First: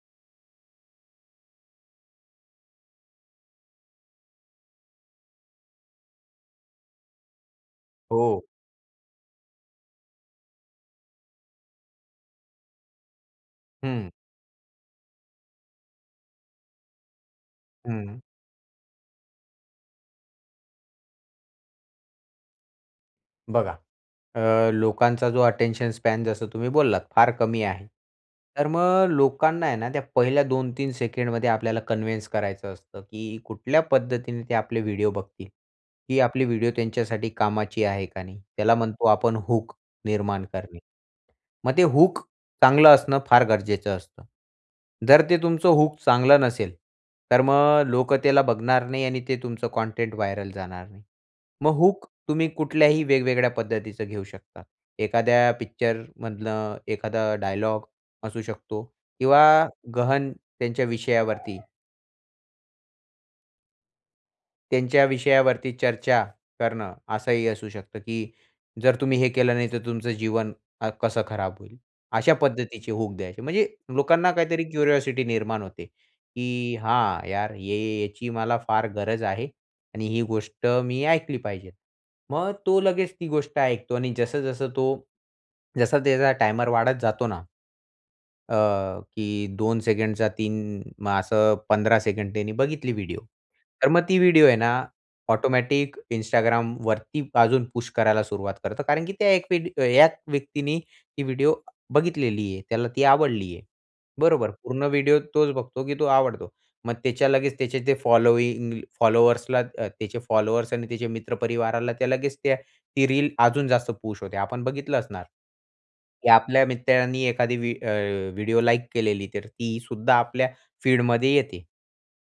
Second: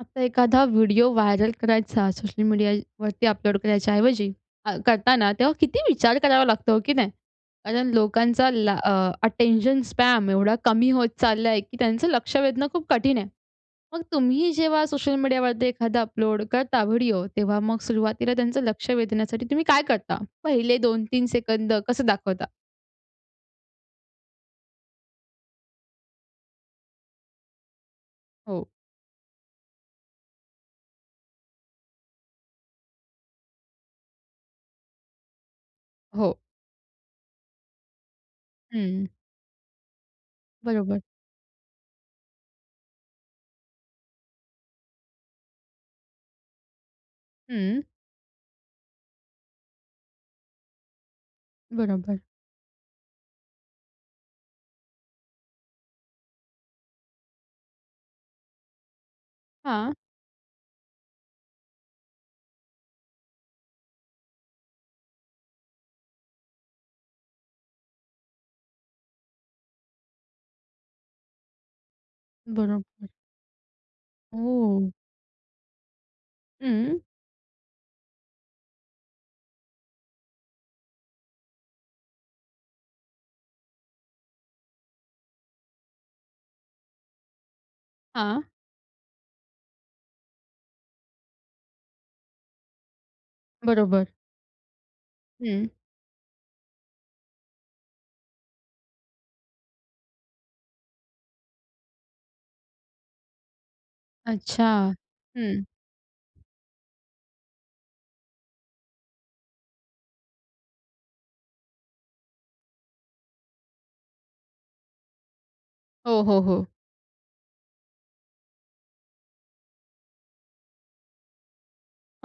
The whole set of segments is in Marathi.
आता एखादा व्हिडिओ व्हायरल करायचा सोशल मीडियावरती अपलोड करायच्या ऐवजी, अ, करताना तेव्हा किती विचार करावा लागतो, हो की नाही? कारण हो. लोकांचा ला अ, अटेंशन स्पॅन एवढा कमी होत चालला आहे. की त्यांचं लक्ष वेधणं खूप कठीण आहे. मग हं. तुम्ही जेव्हा सोशल मीडियावरती एखादा अपलोड करता व्हिडिओ, तेव्हा मग हं. सुरुवातीला त्यांचं लक्ष वेधण्यासाठी तुम्ही काय करता? पहिले 2-3 सेकंद कसं दाखवता? बघा अ, लोकांचा जो अटेंशन स्पॅन जसं तुम्ही बोललात फार कमी आहे. हो. तर मग लोकांना आहे ना त्या पहिल्या 2-3 सेकंडमध्ये आपल्याला कन्विन्स करायचं असतं की कुठल्या पद्धतीने ते आपले व्हिडिओ बघतील. ही हो. आपली व्हिडिओ त्यांच्यासाठी कामाची आहे का नाही. त्याला म्हणतो हं. आपण हूक निर्माण करणे. बरोबर. मग ते हूक चांगलं असणं फार गरजेचं असतं. जर ते तुमचं हूक चांगलं नसेल तर हं. मग लोक त्याला बघणार नाही आणि ते तुमचं कंटेंट व्हायरल जाणार नाही. मग हूक बरोबर. तुम्ही कुठल्याही वेगवेगळ्या पद्धतीचं घेऊ शकता. एखाद्या पिक्चर मधलं, एखादा डायलॉग असू शकतो किंवा हां. गहन त्यांच्या विषयावरती. त्यांच्या विषयावरती चर्चा करणं असंही असू शकतं, की जर तुम्ही हे केलं नाही तर तुमचं अ, जीवन कसं खराब होईल. अशा पद्धतीचे बरोबर. हूक द्यायचे म्हणजे लोकांना काहीतरी हो. क्युरिओसिटी निर्माण होते, की हं. "हां, यार हे याची मला फार गरज आहे आणि ही गोष्ट मी ऐकली पाहिजे." मग तो लगेच ती गोष्ट ऐकतो आणि जसं जसं तो जसं त्याचा टायमर वाढत जातो ना हां. अ, की 2 सेकंडचा 3 असं 15 सेकंड त्यांनी बघितली व्हिडिओ तर मग बरोबर. ती व्हिडिओ आहे ना, हं. ऑटोमॅटिक Instagramवरती अजून पुश करायला सुरुवात करतो कारण की एक वेड या व्यक्तीने ती व्हिडिओ बघितलेली आहे. त्याला ती आवडली आहे. बरोबर, अच्छा! पूर्ण व्हिडिओ तोच हं. बघतो, की तो आवडतो. मग त्याच्या लगेच त्याचे जे फॉलोइंग फॉलोवर्सला अ, त्याचे फॉलोवर्स आणि त्याचे मित्रपरिवाराला त्या लगेच त्या ती रील अजून जास्त पुश होते. आपण बघितलं असणार, हो, की हो, आपल्या हो. मित्रांनी एखादी व्हि अ, व्हिडिओ लाइक केलेली तर ती सुद्धा आपल्या फीड मध्ये येते.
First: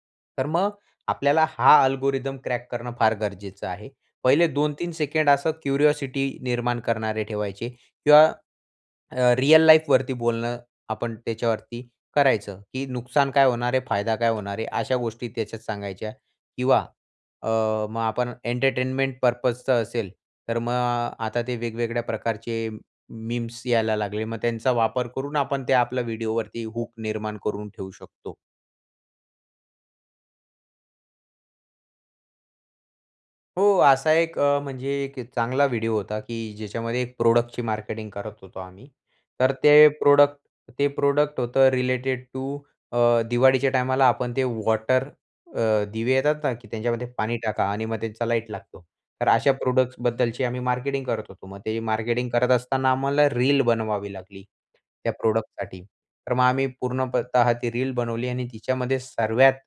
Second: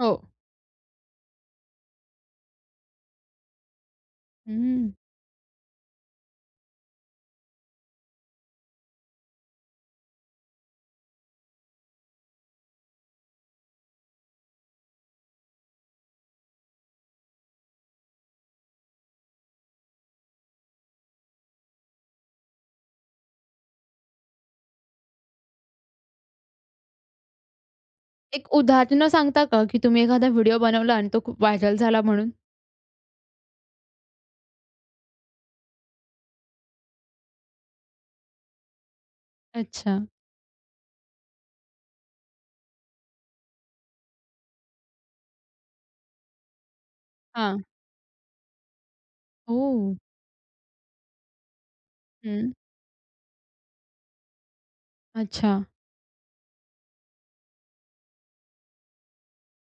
हो. तर मग आपल्याला हा अल्गोरिथम क्रॅक करणं फार गरजेचं आहे. पहिले 2-3 हं. सेकंड असं क्युरिओसिटी निर्माण करणारे ठेवायचे किंवा अ, रिअल लाईफ वरती बोलणं आपण त्याच्यावरती करायचं, की नुकसान काय होणार आहे, फायदा काय होणार आहे. अशा गोष्टी त्याच्यात सांगायच्या किंवा अ, मग आपण एंटरटेनमेंट पर्पज चं असेल तर मग आता ते वेगवेगळ्या प्रकारचे मीम्स यायला लागले मग त्यांचा वापर करून आपण ते आपल्या व्हिडिओवरती हूक निर्माण करून ठेवू शकतो. एक उदाहरणं सांगता का, की तुम्ही एखादा व्हिडिओ बनवला आणि तो खूप व्हायरल झाला म्हणून? हो, असा एक अ, म्हणजे एक चांगला व्हिडिओ होता, की ज्याच्यामध्ये एक प्रोडक्टची मार्केटिंग करत होतो आम्ही. तर ते अच्छा. प्रोडक्ट ते प्रोडक्ट होतं रिलेटेड टू अ, दिवाळीच्या टायमाला आपण ते वॉटर अ, दिवे येतात ना, की त्यांच्यामध्ये पाणी टाका हां. आणि मग त्यांचा लाईट लागतो. तर अशा ओह! प्रोडक्टसबद्दलची आम्ही मार्केटिंग करत होतो. मग ते मार्केटिंग करत हं. असताना आम्हाला रील बनवावी लागली त्या अच्छा. प्रोडक्टसाठी. तर मग आम्ही पूर्णपतः ती रील बनवली आणि तिच्यामध्ये सर्वात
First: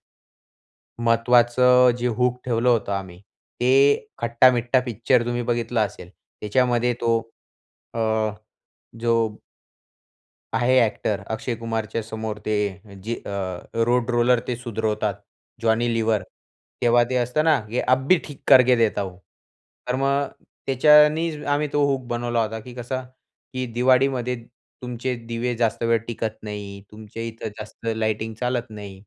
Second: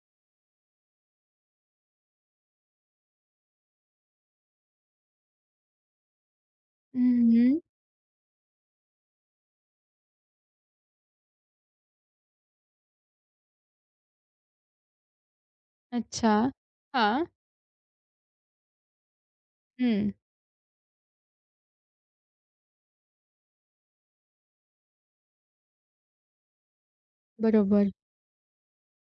महत्त्वाचं जे हूक ठेवलं होतं आम्ही, ते खट्टा-मिट्ठा पिक्चर तुम्ही बघितलं असेल. त्याच्यामध्ये तो हं, हं. अ, जो आहे ॲक्टर अक्षय कुमारच्या समोर ते जे अ, रोड रोलर ते सुधरवतात, जॉनी लीवर. अच्छा. तेव्हा ते हां. असतं ना, की "अभी ठीक करके देता हूँ." तर हं. मग, त्याच्यानीच आम्ही तो हूक बनवला होता, की कसं की दिवाळीमध्ये तुमचे दिवे जास्त वेळ टिकत नाही, तुमच्या इथं जास्त बरोबर. लाईटिंग चालत नाही.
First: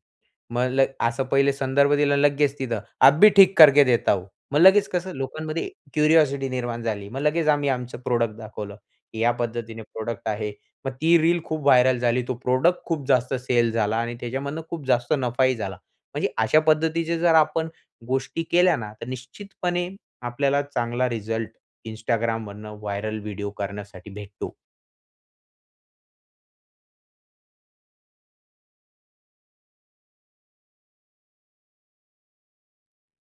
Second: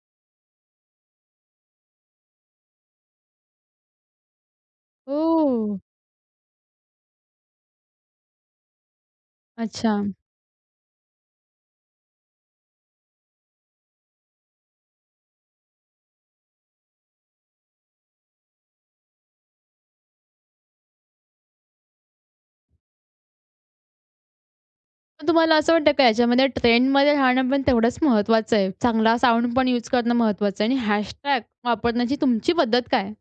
मग ल असं पहिले संदर्भ दिला लगेच तिथं, "अभी ठीक करके देता हूँ." मग लगेच कसं लोकांमध्ये ओह! क्युरिओसिटी निर्माण झाली. मग लगेच आम्ही आमचं प्रॉडक्ट दाखवलं. की या पद्धतीने अच्छा. प्रॉडक्ट आहे. मग ती रील खूप व्हायरल झाली, तो प्रॉडक्ट खूप जास्त सेल झाला आणि त्याच्यामधनं खूप जास्त नफाही झाला. म्हणजे अशा पद्धतीचे जर आपण गोष्टी केल्या ना, तर निश्चितपणे आपल्याला चांगला रिझल्ट, Instagramमधनं व्हायरल व्हिडिओ करण्यासाठी भेटतो. मग तुम्हाला असं वाटतं का याच्यामध्ये ट्रेंडमध्ये राहणं पण तेवढंच महत्वाचं आहे? चांगला साउंड पण युज करणं महत्वाचं आहे आणि हॅशटॅग वापरण्याची तुमची पद्धत काय?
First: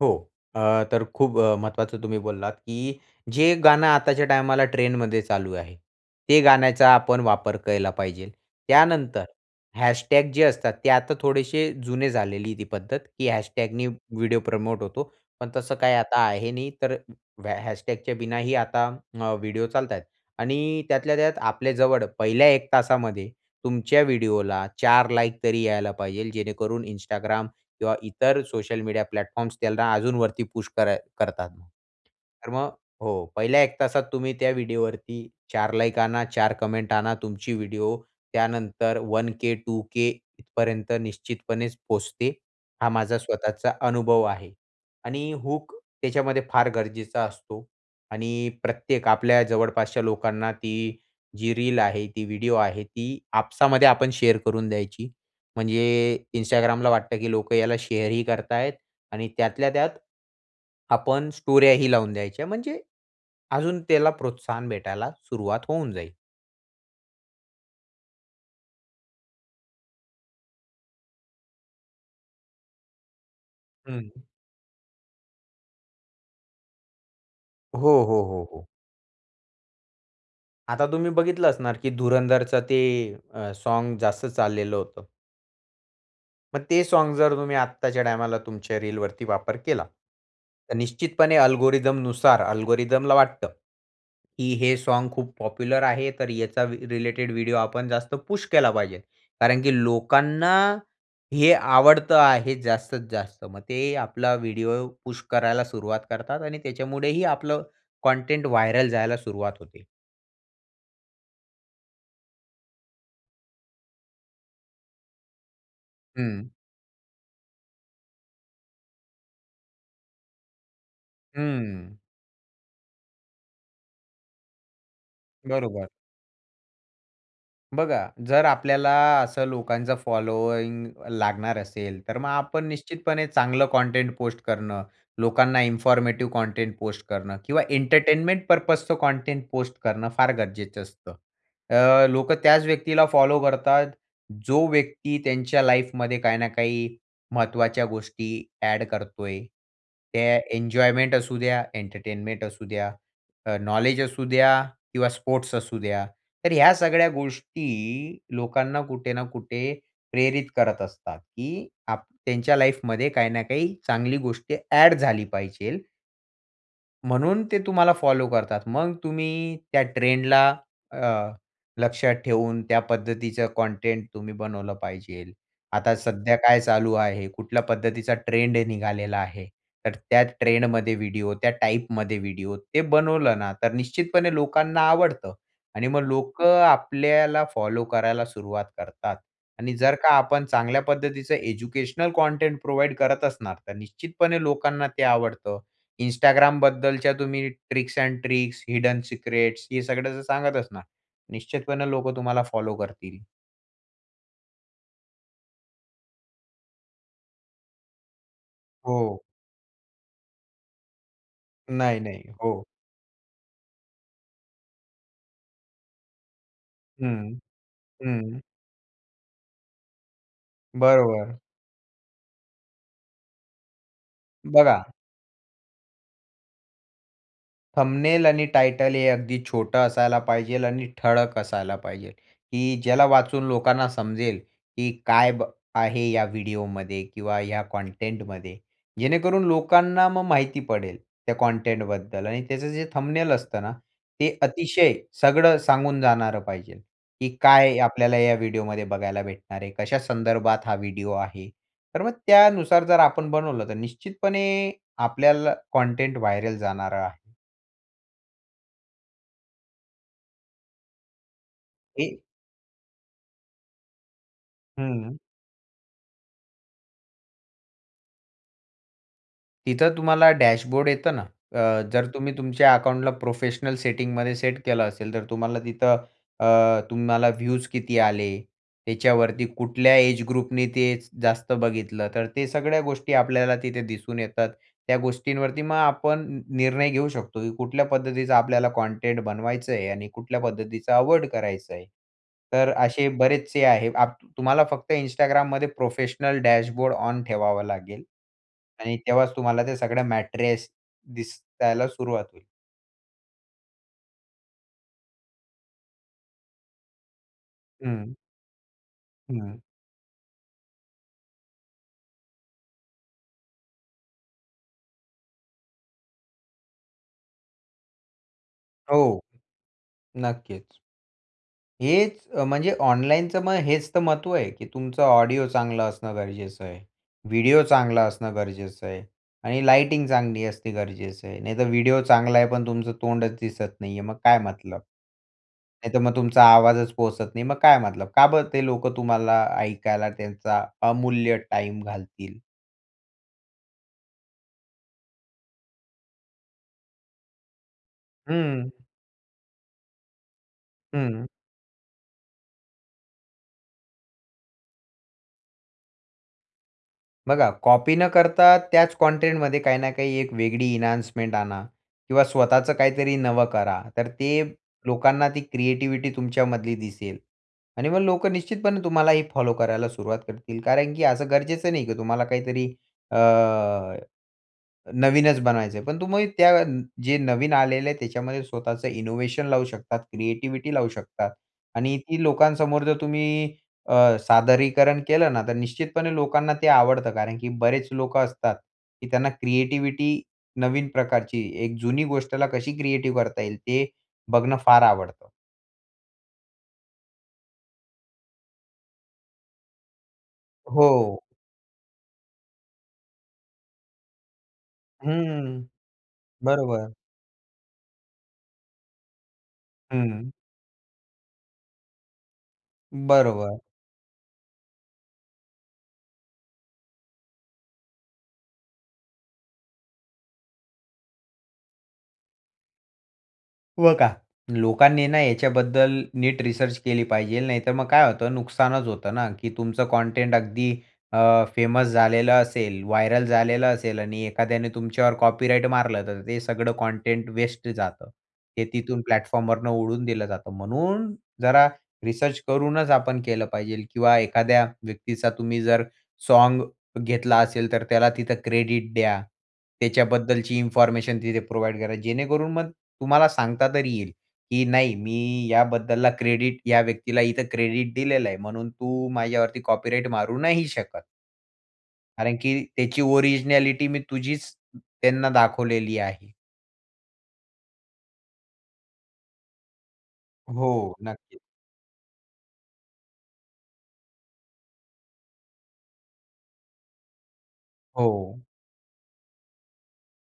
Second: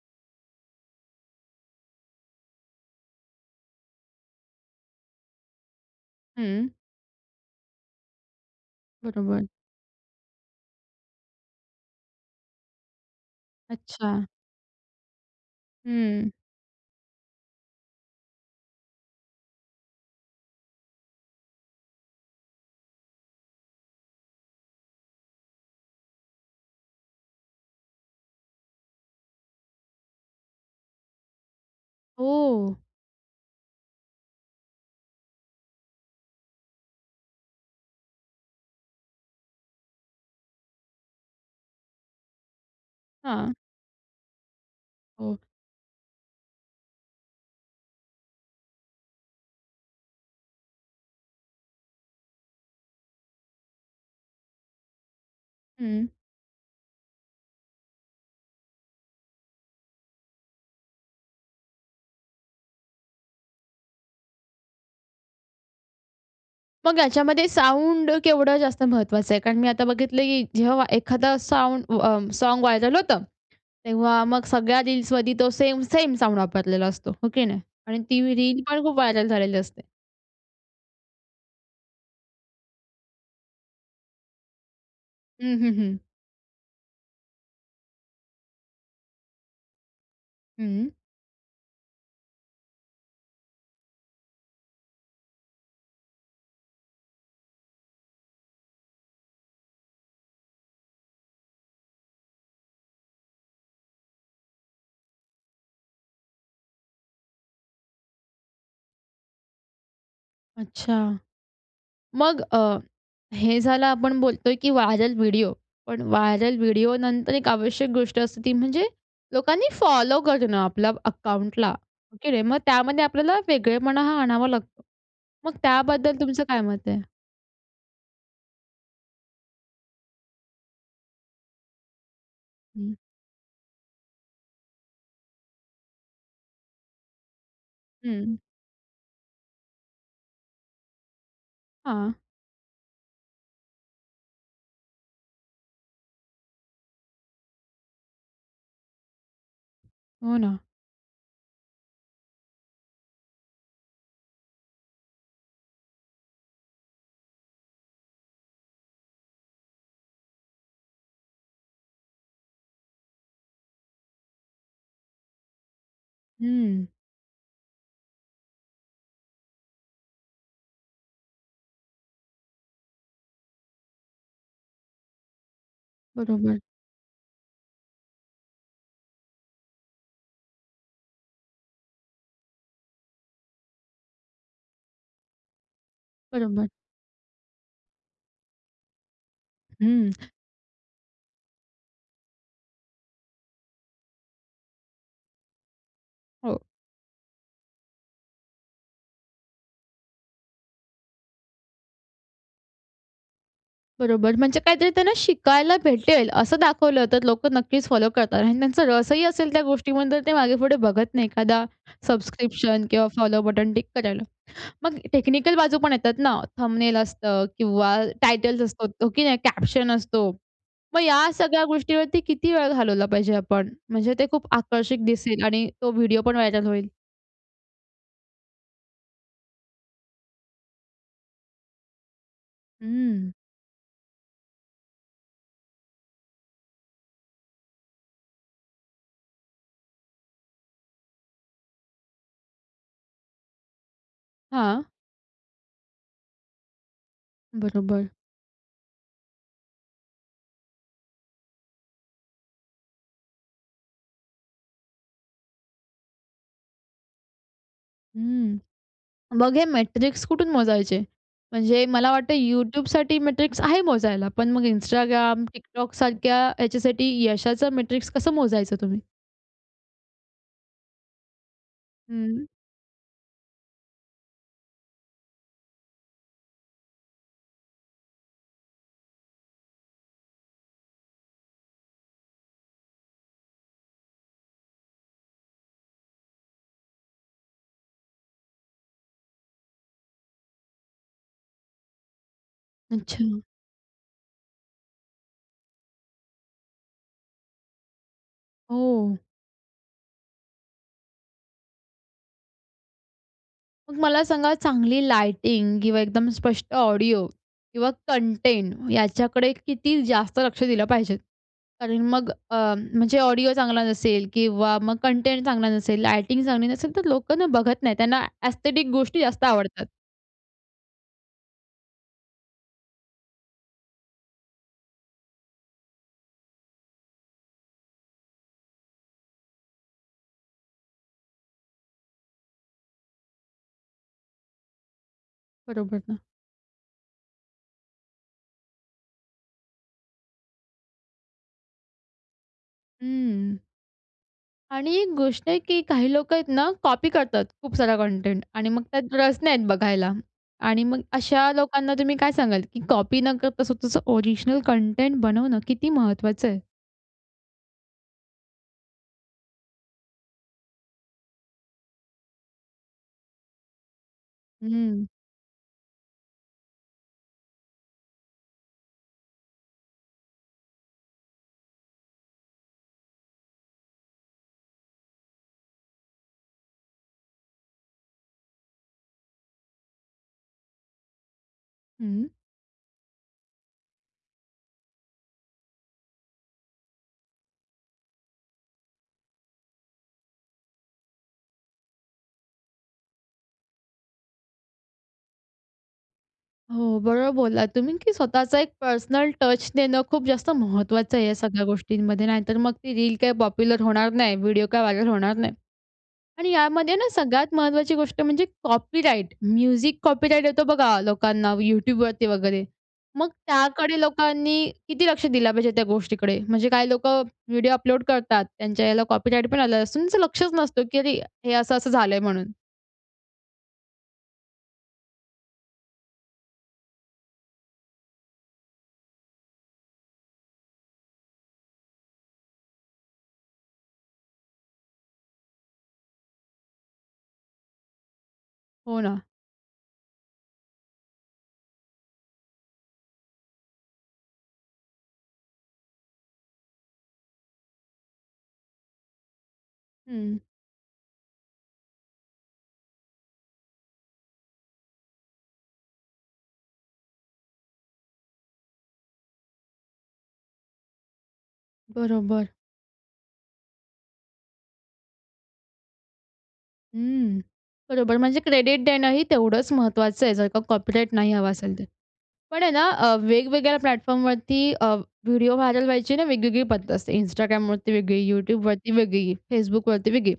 हो, अ, तर खूप महत्वाचं तुम्ही बोललात, की जे गाणं आताच्या टायमाला ट्रेंडमध्ये चालू आहे, ते हं. गाण्याचा आपण वापर केला पाहिजे. त्यानंतर बरोबर. हॅशटॅग जे असतात ते आता थोडेसे जुने झालेली आहे ती पद्धत, की हॅशटॅगनी अच्छा. व्हिडिओ प्रमोट होतो. पण तसं काही आता हं. आहे नाही. तर हॅ हॅशटॅगच्या बिनाही आता अ, व्हिडिओ चालतायेत आणि त्यातल्या त्यात आपल्या जवळ पहिल्या 1 तासामध्ये तुमच्या व्हिडिओला 4 लाइक तरी यायला पाहिजे, जेणेकरून Instagram किंवा इतर सोशल मीडिया प्लॅटफॉर्म्स त्यांना अजून वरती पुश कर करतात. तर मग हो. हो, पहिल्या 1 तासात तुम्ही त्या व्हिडिओवरती 4 लाइक आणा, 4 कमेंट आणा, तुमची व्हिडिओ त्यानंतर वन के, टू के इथपर्यंत निश्चितपणेच पोचते, हा माझा हां. स्वतःचा अनुभव आहे आणि हो. हुक त्याच्यामध्ये फार गरजेचा असतो आणि प्रत्येक आपल्या जवळपासच्या लोकांना ती जी रील आहे, ती व्हिडिओ आहे, ती आपसामध्ये आपण शेअर करून द्यायची. हं. म्हणजे Instagramला वाटतं, की लोकं याला शेअर ही करत आहेत, आणि त्यातल्या त्यात आपण स्टोऱ्याही लावून द्यायच्या. म्हणजे अजून त्याला प्रोत्साहन भेटायला सुरुवात होऊन जाईल. मग ह्याच्यामध्ये साउंड केवढं जास्त महत्वाचं आहे? कारण मी आता बघितलं, की जेव्हा एखादा साउंड अ, सॉंग व्हायरल हं होतं.तेव्हा मग सगळ्या रील्स मध्ये तो सेम, सेम साउंड वापरलेला असतो. हो की नाही? हो, आणि ती हो, हो, रील हो. पण खूप व्हायरल झालेली असते. आता तुम्ही बघितलं असणार की धुरंधरचं ते अ, सॉँग जास्त चाललेलं होतं. हं, हं, हं. मग ते सॉँग जर तुम्ही आत्ताच्या टायमाला तुमच्या रीलवरती वापर केला. तर हं. निश्चितपणे अल्गोरिथमनुसार अल्गोरिथमला वाटतं, की हे सॉंग खूप पॉप्युलर आहे. तर याचा रिलेटेड व्हिडिओ आपण जास्त पुश केला पाहिजेल कारण की लोकांना हे आवडतं आहे जास्तीत जास्त मग ते आपला व्हिडिओ पुश करायला सुरुवात करतात आणि त्याच्यामुळेही आपलं कंटेंट व्हायरल जायला सुरुवात होते. अच्छा. मग अ, हे झालं आपण बोलतोय की व्हायरल व्हिडिओ. पण हं. व्हायरल व्हिडिओ नंतर एक आवश्यक गोष्ट असते ती म्हणजे लोकांनी फॉलो करणं आपल्याला अकाउंटला हम्म. हो की नाही, मग त्यामध्ये आपल्याला वेगळेपणा आणावा लागतो. मग बरोबर. त्याबद्दल तुमचं काय मत आहे? बघा जर आपल्याला असं लोकांचं फॉलोइंग लागणार असेल, तर मग आपण हं. निश्चितपणे चांगलं कंटेंट पोस्ट करणं, लोकांना इन्फॉर्मेटिव्ह कंटेंट पोस्ट करणं किंवा हं. एंटरटेनमेंट पर्पजचं कंटेंट पोस्ट करणं फार गरजेचं असतं. अ, हां. लोकं त्याच व्यक्तीला फॉलो करतात, जो व्यक्ती त्यांच्या लाईफमध्ये काही ना काही महत्वाच्या गोष्टी एड करतोय. हो त्या ना. एन्जॉयमेंट असू द्या, एंटरटेनमेंट असू द्या, अ, नॉलेज असू द्या किंवा स्पोर्ट्स असू द्या. तर ह्या सगळ्या गोष्टी लोकांना कुठे ना कुठे प्रेरित करत असतात, की आ त्यांच्या लाईफमध्ये काही ना काही चांगली गोष्टी एड झाली पाहिजे. हम्म. म्हणून ते तुम्हाला फॉलो करतात. मग तुम्ही त्या ट्रेंडला अ, लक्षात ठेवून त्या पद्धतीचं कंटेंट तुम्ही बनवलं पाहिजे. आता सध्या बरोबर. काय चालू आहे? कुठल्या पद्धतीचा ट्रेंड निघालेला आहे? तर त्या ट्रेंडमध्ये व्हिडिओ त्या टाइपमध्ये व्हिडिओ ते बनवलं ना तर निश्चितपणे लोकांना आवडतं. आणि मग लोकं बरोबर. आपल्याला फॉलो करायला सुरुवात करतात. आणि जर हं. का आपण चांगल्या पद्धतीचं एज्युकेशनल कंटेंट प्रोव्हाईड करत असणार तर निश्चितपणे लोकांना ते आवडतं. Instagram हो. बद्दलच्या तुम्ही tricks and tricks, hidden secrets हे सगळं जर सांगत असणार निश्चितपणे लोकं तुम्हाला फॉलो करतील. बरोबर. म्हणजे काहीतरी त्यांना शिकायला भेटेल असं दाखवलं तर लोकं नक्कीच फॉलो करतात आणि त्यांचा रस हो. ही असेल त्या गोष्टीवर तर ते मागे पुढे बघत नाही एखादा नाही, नाही. हो. सबस्क्रिप्शन किंवा फॉलो बटन टिक करायला. मग टेक्निकल बाजू पण येतात ना थंबनेल हं, असतं किंवा हं. टायटल्स असतो, की नाही कॅप्शन असतो. मग या बरोबर. सगळ्या गोष्टीवरती किती वेळ घालवला पाहिजे आपण? म्हणजे ते खूप बघा. आकर्षक दिसेल आणि तो व्हिडिओ पण व्हायरल होईल? थंबनेल आणि टायटल हे अगदी छोटं असायला पाहिजे आणि ठळक असायला पाहिजे, की ज्याला हं. वाचून लोकांना समजेल, की काय ब आहे या व्हिडिओ मध्ये किंवा ह्या कंटेंटमध्ये. जेणेकरून लोकांना मग माहिती पडेल त्या कंटेंटबद्दल आणि त्याचं जे थंबनेल असतं ना. ते हां. अतिशय सगळं सांगून जाणारं पाहिजे, की काय बरोबर. आपल्याला ह्या व्हिडिओ मध्ये बघायला भेटणार आहे. कशा संदर्भात हा व्हिडिओ आहे. तर मग त्यानुसार जर आपण बनवलं, तर निश्चितपणे आपल्याला कंटेंट व्हायरल जाणार आहे. हं. मग हे मेट्रिक्स कुठून मोजायचे? म्हणजे मला हे वाटतं YouTubeसाठी मेट्रिक्स आहे मोजायला. पण मग हं. Instagram, TikTokसारख्या ह्याच्यासाठी यशाचं मेट्रिक्स कसं मोजायचं तुम्ही? तिथं तुम्हाला डॅशबोर्ड येतं ना. अ, जर तुम्ही हं. तुमच्या अकाउंटला प्रोफेशनल सेटिंगमध्ये सेट केलं असेल तर तुम्हाला तिथं, अ, तुम्हाला व्ह्यूज किती आले, त्याच्यावरती कुठल्या एजग्रुपने ते जास्त बघितलं? तर ते सगळ्या गोष्टी आपल्याला तिथे दिसून येतात. त्या गोष्टींवरती मग आपण न निर्णय घेऊ शकतो, की कुठल्या पद्धतीचा आपल्याला कॉन्टेंट बनवायचं आहे आणि कुठल्या पद्धतीचा अव्हॉइड करायचं आहे. तर अशे अच्छा. बरेचसे आहे. आप तुम्हाला फक्त Instagramमध्ये प्रोफेशनल डॅशबोर्ड ऑन ठेवावं लागेल आणि हो. तेव्हाच तुम्हाला त्या सगळ्या मॅट्रेस दिसायला सुरुवात होईल. मला सांगा चांगली लाइटिंग किंवा एकदम स्पष्ट ऑडिओ किंवा हं. कंटेंट याच्याकडे हं. किती जास्त लक्ष दिलं पाहिजे आणि मग अ, म्हणजे ऑडिओ चांगला नसेल किंवा मग कंटेंट चांगला नसेल, लाइटिंग चांगली नसेल तर लोक ना बघत नाही त्यांना एस्थेटिक गोष्टी हो, जास्त आवडतात. नक्कीच. हेच म्हणजे ऑनलाईनचं मग हेच तर महत्त्व आहे, की तुमचं ऑडिओ चांगलं असणं गरजेचं आहे. व्हिडिओ चांगला असणं गरजेचं आहे आणि लाइटिंग चांगली असणे गरजेचं आहे. नाही तर व्हिडिओ चांगला आहे पण तुमचं तोंडच दिसत नाही आहे, मग काय मतलब. नाहीतर बरोबर मग [unintelligible] तुमचा आवाजच पोहचत नाही, मग काय मतलब, का बरं ते लोकं तुम्हाला ऐकायला त्यांचा अमूल्य टाईम घालतील. हं. आणि एक गोष्ट आहे की काही लोकं आहेत ना कॉपी करतात खूपसारं कंटेंट आणि हं. मग त्यात रस नाही आहेत बघायला. आणि मग हं. अशा लोकांना तुम्ही काय सांगाल की कॉपी न करता स्वतःचं ओरिजिनल कंटेंट बनवणं किती महत्वाचं आहे? बघा कॉपी न करता त्याच कंटेंटमध्ये काही ना काही एक वेगळी एन्हान्समेंट आणा किंवा स्वतःच काहीतरी नवं करा. तर ते हं. लोकांना ती क्रिएटिव्हिटी तुमच्यामधली दिसेल. आणि मग लोकं निश्चितपणे तुम्हालाही फॉलो करायला सुरुवात करतील. कारण की असं गरजेचं नाही की तुम्हाला काहीतरी अ, नवीनच बनवायचं आहे. पण तुम्ही त्या जे नवीन आलेले आहे त्याच्यामध्ये स्वतःचं इनोव्हेशन लावू शकतात, क्रिएटिव्हिटी लावू शकता आणि ती हं. लोकांसमोर जर तुम्ही अ, सादरीकरण केलं ना, तर निश्चितपणे लोकांना ते आवडतं कारण की बरेच लोकं असतात की त्यांना क्रिएटिव्हिटी नवीन प्रकारची, एक जुनी गोष्टला कशी क्रिएटिव्ह करता येईल, ते बघणं फार आवडतं. हो, बरोबर बोललात तुम्ही की स्वतःचा एक पर्सनल टच देणं खूप जास्त महत्वाचं हो. आहे या सगळ्या गोष्टींमध्ये, नाहीतर मग ती रील काय पॉप्युलर होणार नाही, व्हिडिओ काय व्हायरल होणार नाही. हम्म. आणि बरोबर. यामध्ये ना सगळ्यात महत्वाची गोष्ट म्हणजे कॉपीराइट. म्युझिक हं. कॉपीराइट येतो बघा लोकांना YouTubeवरती वगैरे. मग बरोबर. त्याकडे लोकांनी किती लक्ष दिलं पाहिजे त्या गोष्टीकडे? म्हणजे काही लोकं व्हिडिओ अपलोड करतात त्यांच्या ह्याला कॉपीराइट पण आलं असून, त्याचं लक्षच नसतं की अरे हे असं-असं झालंय म्हणून. व का. लोकांनी आहे ना याच्याबद्दल नीट रिसर्च केली पाहिजे. नाहीतर मग काय होतं नुकसानच होतं ना की तुमचं कंटेंट अगदी अ, फेमस झालेलं असेल, व्हायरल झालेलं असेल आणि एखाद्याने तुमच्यावर कॉपीराईट मारलं, तर ते सगळं कंटेंट वेस्ट जातं. हे तिथून हो ना. प्लॅटफॉर्मवरून उडवून दिलं जातं. म्हणून जरा रिसर्च करूनच आपण केलं पाहिजे किंवा एखाद्या व्यक्तीचा तुम्ही जर साँग घेतला असेल, तर त्याला तिथं क्रेडिट द्या. हं. त्याच्याबद्दलची इन्फॉर्मेशन तिथे प्रोव्हाईड करा जेणेकरून मग तुम्हाला सांगता तरी येईल की नाही, मी याबद्दलला क्रेडिट या व्यक्तीला इथं क्रेडिट दिलेलं आहे. म्हणून तू माझ्यावरती कॉपीराइट मारू नाही शकत कारण बरोबर. की त्याची ओरिजिनॅलिटी मी तुझीच त्यांना दाखवलेली आहे. हं. बरोबर, म्हणजे क्रेडिट देणं ही तेवढंच महत्त्वाचं आहे जर का हो, कॉपीराईट नाही नक्कीच. हवा असेल तर. पण आहे ना अ, वेगवेगळ्या प्लॅटफॉर्मवरती अ, व्हिडिओ व्हायरल व्हायची ना वेगवेगळी पद्धत असते. Instagramवरती वेगळी, हो. YouTubeवरती वेगळी, Facebookवरती वेगळी.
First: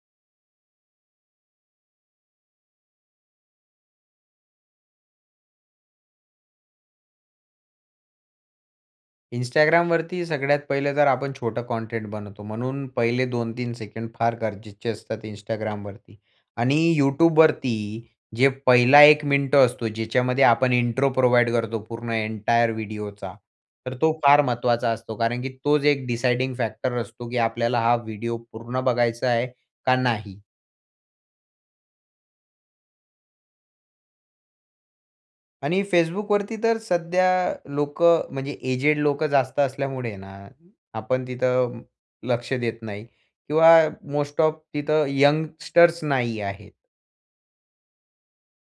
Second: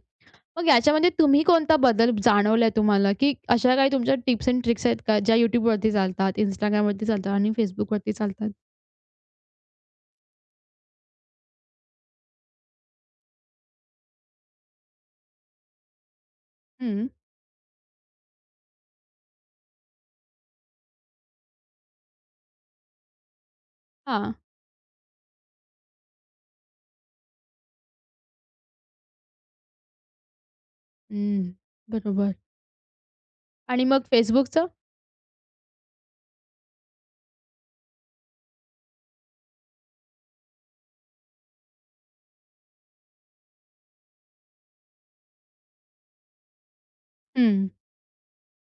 मग याच्यामध्ये तुम्ही कोणता बदल जाणवलाय तुम्हाला की अशा काही तुमच्या टिप्स एंड ट्रिक्स आहेत का ज्या YouTubeवरती चालतात, Instagramवरती चालतात आणि Facebookवरती चालतात? Instagramवरती सगळ्यात पहिलं जर आपण छोटा कंटेंट बनवतो म्हणून पहिले 2-3 सेकंड फार गरजेचे असतात Instagramवरती आणि हं. YouTubeवरती जे पहिला 1 मिनिट असतो ज्याच्यामध्ये आपण इंट्रो प्रोव्हाईड करतो पूर्ण एंटायर व्हिडिओचा तर तो हां. फार महत्वाचा असतो. कारण की तोच एक डिसायडिंग फॅक्टर असतो की आपल्याला हा व्हिडिओ पूर्ण बघायचा आहे का नाही? हं. बरोबर. आणि मग Facebookचं? आणि Facebookवरती तर सध्या लोकं म्हणजे एजेड लोकं जास्त असल्यामुळे ना आपण तिथं लक्ष देत नाही किंवा मोस्ट ऑफ तिथं यंगस्टर्स नाही आहेत. हं.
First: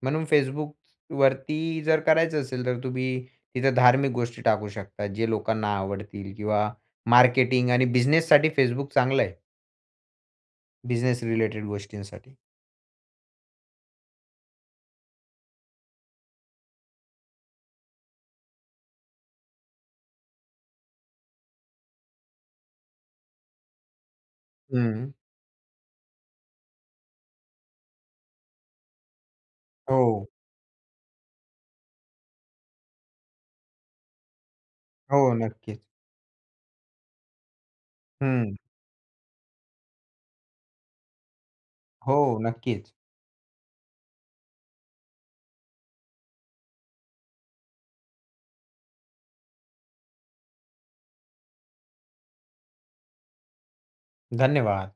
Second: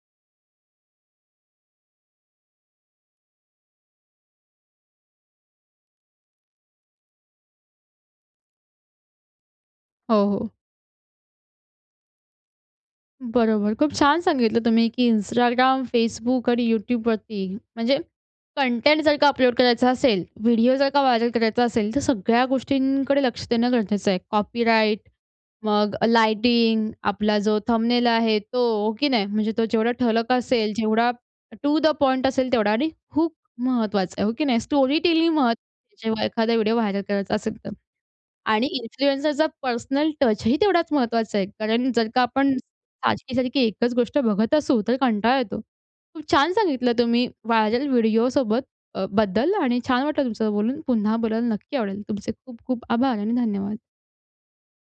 म्हणून Facebookवरती जर करायचं असेल तर तुम्ही तिथं धार्मिक गोष्टी टाकू शकता. जे लोकांना आवडतील किंवा मार्केटिंग आणि बिझनेससाठी Facebook चांगलं आहे. हो, हो. बिझनेस रिलेटेड गोष्टींसाठी. बरोबर, खूप छान सांगितलं तुम्ही की Instagram, Facebook आणि YouTubeवरती म्हणजे कंटेंट जर का अपलोड करायचा असेल, व्हिडिओ जर का व्हायरल करायचा असेल तर सगळ्या गोष्टींकडे लक्ष देणं गरजेचं आहे. कॉपीराईट हं. मग लाईटिंग, आपला जो थंबनेल आहे तो हो की नाही? म्हणजे तो जेवढा हो. ठळक असेल, जेवढा टु द पॉइंट असेल तेवढा आणि खूप महत्वाचा आहे. हो की नाही? स्टोरी हो टेलिंग नक्कीच. महत्त्वाची जेव्हा एखादा व्हिडिओ व्हायरल करायचा असेल तर. हं. आणि इन्फ्लुएन्सरचा पर्सनल टचही तेवढाचं महत्वाचा आहे. कारण जर हो का आपण नक्कीच. सारखी सारखी एकचं गोष्ट बघत असू तर कंटाळा येतो. खूप छान सांगितलं तुम्ही व्हायरल व्हिडिओ सोबत अ, बद्दल आणि छान वाटलं तुमचं बोलून पुन्हा बोलायला नक्की आवडेल. तुमचे खूप खूप आभार आणि धन्यवाद. धन्यवाद.